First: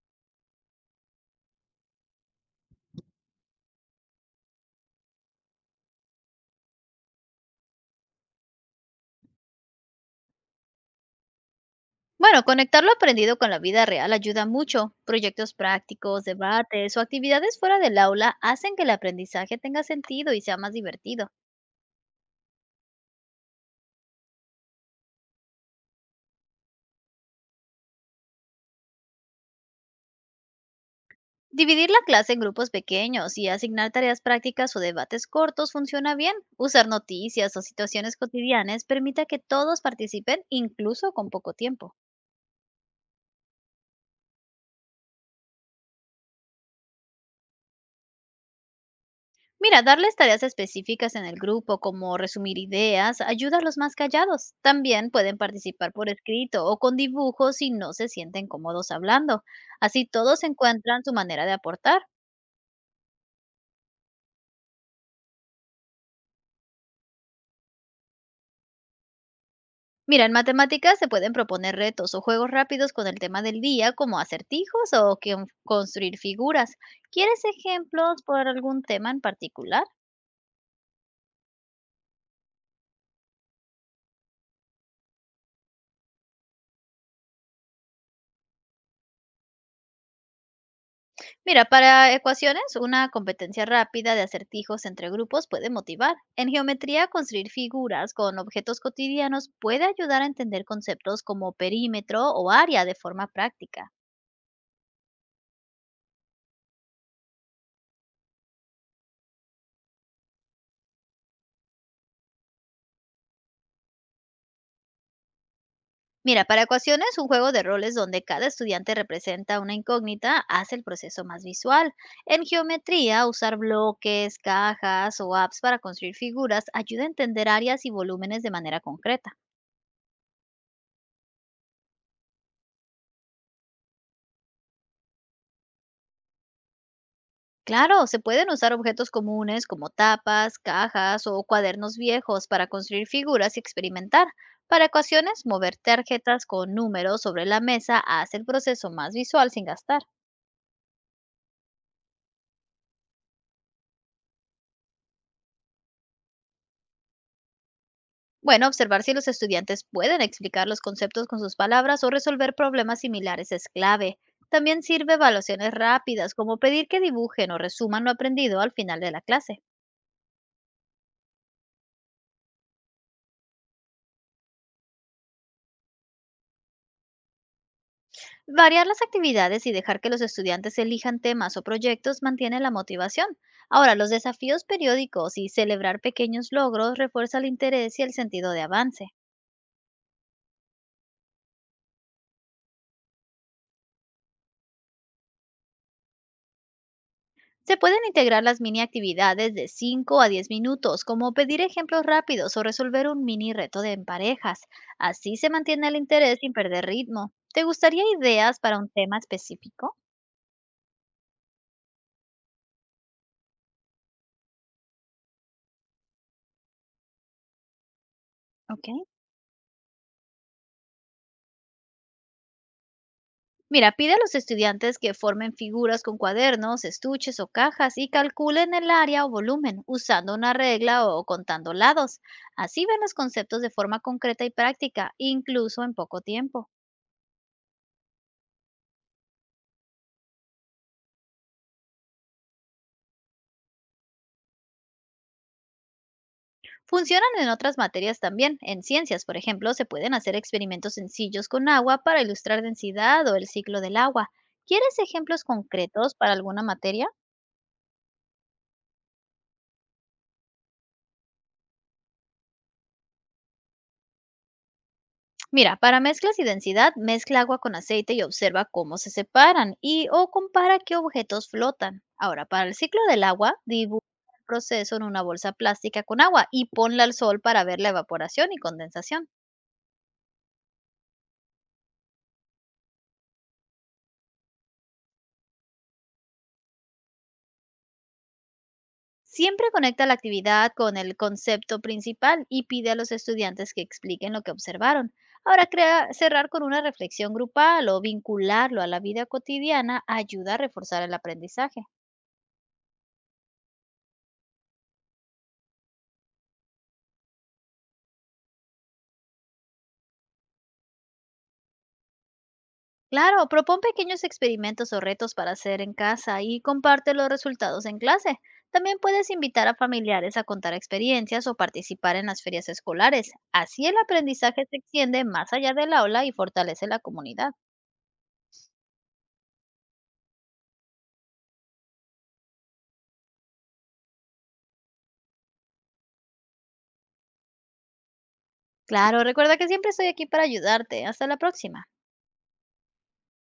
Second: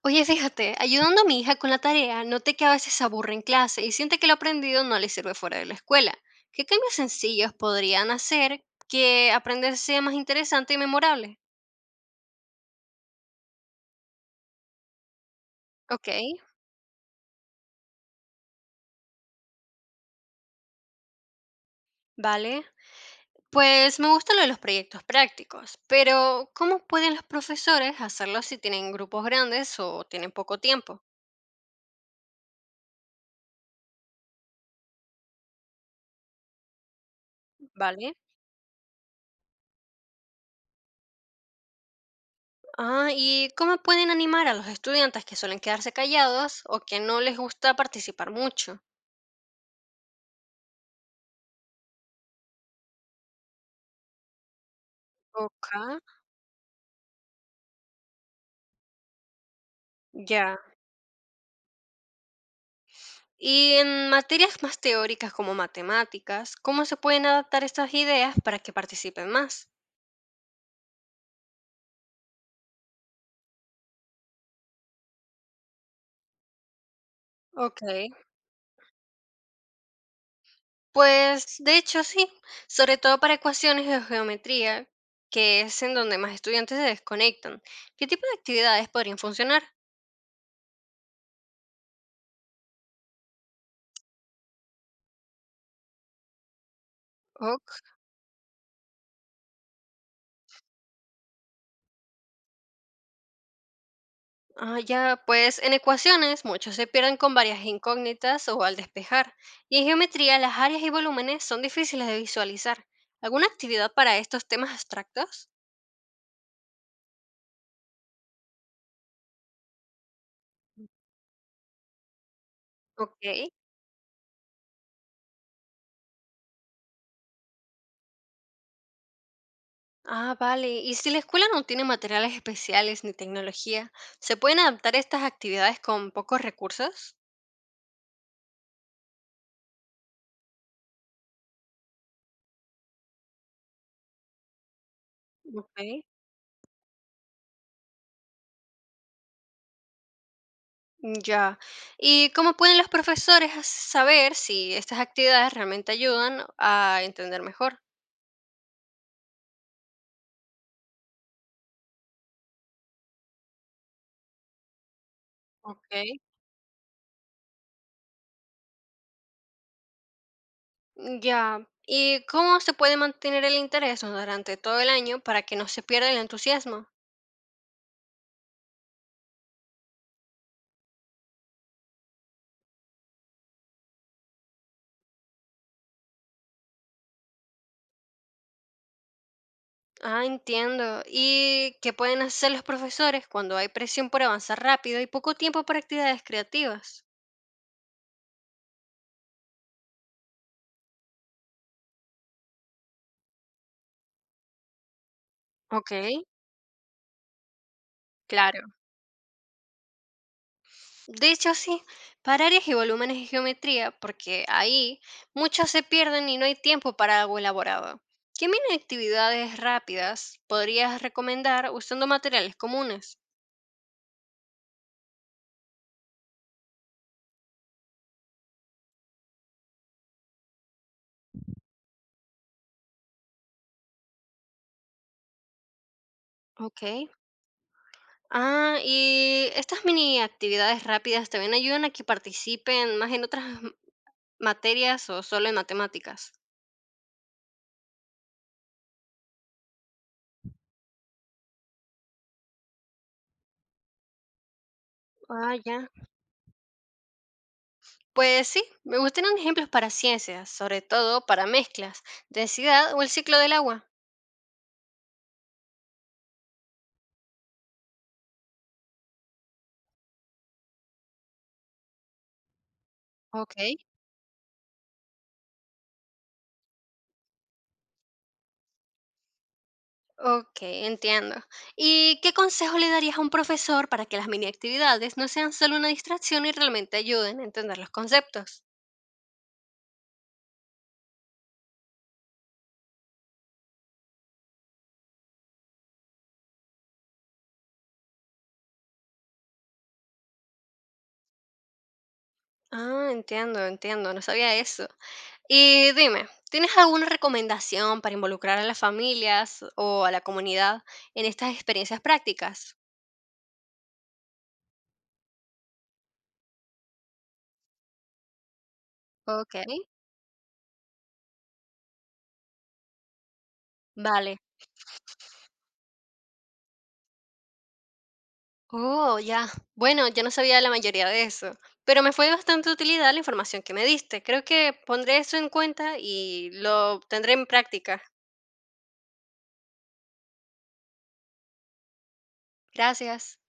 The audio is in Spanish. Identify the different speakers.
Speaker 1: Oye, fíjate, ayudando a mi hija con la tarea, noté que a veces se aburre en clase y siente que lo aprendido no le sirve fuera de la escuela. ¿Qué cambios sencillos podrían hacer que aprender sea más interesante y memorable?
Speaker 2: Bueno, conectar lo aprendido con la vida real ayuda mucho. Proyectos
Speaker 1: Ok,
Speaker 2: prácticos, debates o actividades fuera del aula hacen que el aprendizaje tenga sentido y sea más divertido.
Speaker 1: vale. Pues me gusta lo de los proyectos prácticos, pero ¿cómo pueden los profesores hacerlo si tienen grupos grandes o tienen poco tiempo?
Speaker 2: Dividir la clase en grupos pequeños y asignar tareas prácticas o debates cortos funciona bien. Usar noticias o
Speaker 1: Vale.
Speaker 2: situaciones cotidianas permite que todos participen incluso con poco tiempo.
Speaker 1: Ah, ¿y cómo pueden animar a los estudiantes que suelen quedarse callados o que no les gusta participar mucho?
Speaker 2: Mira, darles tareas específicas en el grupo, como resumir ideas, ayuda a los más callados. También pueden
Speaker 1: Ok,
Speaker 2: participar por escrito o con dibujos si no se sienten cómodos hablando. Así todos
Speaker 1: ya.
Speaker 2: encuentran su manera de aportar.
Speaker 1: Y en materias más teóricas como matemáticas, ¿cómo se pueden adaptar estas ideas para que participen más?
Speaker 2: Mira, en matemáticas se pueden proponer retos o juegos rápidos con el tema del día, como acertijos o construir figuras. ¿Quieres
Speaker 1: Ok.
Speaker 2: ejemplos por algún tema en particular?
Speaker 1: Pues de hecho sí, sobre todo para ecuaciones de geometría, que es en donde más estudiantes se desconectan. ¿Qué tipo de actividades podrían funcionar?
Speaker 2: Mira, para ecuaciones, una competencia rápida de acertijos entre grupos puede motivar. En geometría, construir
Speaker 1: Ok.
Speaker 2: figuras con objetos cotidianos puede ayudar a entender conceptos como perímetro o área de forma práctica.
Speaker 1: Ah, ya, pues en ecuaciones muchos se pierden con varias incógnitas o al despejar, y en geometría las áreas y volúmenes son difíciles de visualizar. ¿Alguna actividad para estos temas abstractos?
Speaker 2: Mira, para ecuaciones, un juego de roles donde cada estudiante representa una incógnita hace el proceso más visual. En geometría,
Speaker 1: Ok.
Speaker 2: usar bloques, cajas o apps para construir figuras ayuda a entender áreas y volúmenes de manera concreta.
Speaker 1: Ah, vale. ¿Y si la escuela no tiene materiales especiales ni tecnología, se pueden adaptar estas actividades con pocos recursos?
Speaker 2: Claro, se pueden usar objetos comunes como tapas, cajas o cuadernos viejos para construir figuras y experimentar. Para ecuaciones, mover
Speaker 1: Ok.
Speaker 2: tarjetas con números sobre la mesa hace el proceso más visual sin gastar.
Speaker 1: Ya. ¿Y cómo pueden los profesores saber si estas actividades realmente ayudan a entender mejor?
Speaker 2: Bueno, observar si los estudiantes pueden explicar los conceptos con sus palabras o resolver problemas similares es clave. También sirve evaluaciones
Speaker 1: Ok.
Speaker 2: rápidas, como pedir que dibujen o resuman lo aprendido al final de la clase.
Speaker 1: Ya. ¿Y cómo se puede mantener el interés durante todo el año para que no se pierda el entusiasmo?
Speaker 2: Variar las actividades y dejar que los estudiantes elijan temas o proyectos mantiene la motivación. Ahora, los desafíos periódicos y celebrar pequeños logros refuerza el interés y el sentido de avance.
Speaker 1: Ah, entiendo. ¿Y qué pueden hacer los profesores cuando hay presión por avanzar rápido y poco tiempo para actividades creativas?
Speaker 2: Se pueden integrar las mini actividades de 5 a 10 minutos, como pedir ejemplos rápidos o resolver un mini reto de en parejas. Así se mantiene
Speaker 1: Ok.
Speaker 2: el interés sin perder ritmo. ¿Te gustaría ideas
Speaker 1: Claro.
Speaker 2: para un tema específico?
Speaker 1: De hecho, sí, para áreas y volúmenes de geometría, porque ahí muchos se pierden y no hay tiempo para algo elaborado. ¿Qué mini
Speaker 2: Ok.
Speaker 1: actividades rápidas podrías recomendar usando materiales comunes?
Speaker 2: Mira, pide a los estudiantes que formen figuras con cuadernos, estuches o cajas y calculen el área o volumen usando una regla o contando lados. Así ven los conceptos de forma concreta y práctica, incluso en poco tiempo.
Speaker 1: Ok. Ah, y estas mini actividades rápidas también ayudan a que participen más en otras materias o solo en matemáticas.
Speaker 2: Funcionan en otras materias también. En ciencias, por ejemplo, se pueden hacer experimentos sencillos con agua para ilustrar densidad o el ciclo del agua. ¿Quieres ejemplos
Speaker 1: Ah, ya.
Speaker 2: concretos para alguna materia?
Speaker 1: Pues sí, me gustarían ejemplos para ciencias, sobre todo para mezclas, densidad o el ciclo del agua.
Speaker 2: Mira, para mezclas y densidad, mezcla agua con aceite y observa cómo se separan y o compara qué objetos flotan. Ahora, para el ciclo del
Speaker 1: Ok.
Speaker 2: agua, dibuja el proceso en una bolsa plástica con agua y ponla al sol para ver la evaporación y condensación.
Speaker 1: Okey, entiendo. ¿Y qué consejo le darías a un profesor para que las mini actividades no sean solo una distracción y realmente ayuden a entender los conceptos?
Speaker 2: Siempre conecta la actividad con el concepto principal y pide a los estudiantes que expliquen lo que observaron. Ahora, cerrar con una reflexión grupal o vincularlo a la vida cotidiana ayuda a reforzar el aprendizaje.
Speaker 1: Ah, entiendo, entiendo, no sabía eso. Y dime, ¿tienes alguna recomendación para involucrar a las familias o a la comunidad en estas experiencias prácticas?
Speaker 2: Claro, propón pequeños experimentos o retos para hacer en casa y comparte los resultados en clase. También puedes invitar a
Speaker 1: Okey,
Speaker 2: familiares a contar experiencias o participar en las ferias escolares. Así el
Speaker 1: vale.
Speaker 2: aprendizaje se extiende más allá del aula y fortalece la comunidad.
Speaker 1: Oh, ya. Bueno, yo no sabía la mayoría de eso, pero me fue de bastante utilidad la información que me diste. Creo que pondré eso en cuenta y lo tendré en práctica.
Speaker 2: Claro, recuerda que siempre estoy aquí para ayudarte. Hasta la próxima.
Speaker 1: Gracias.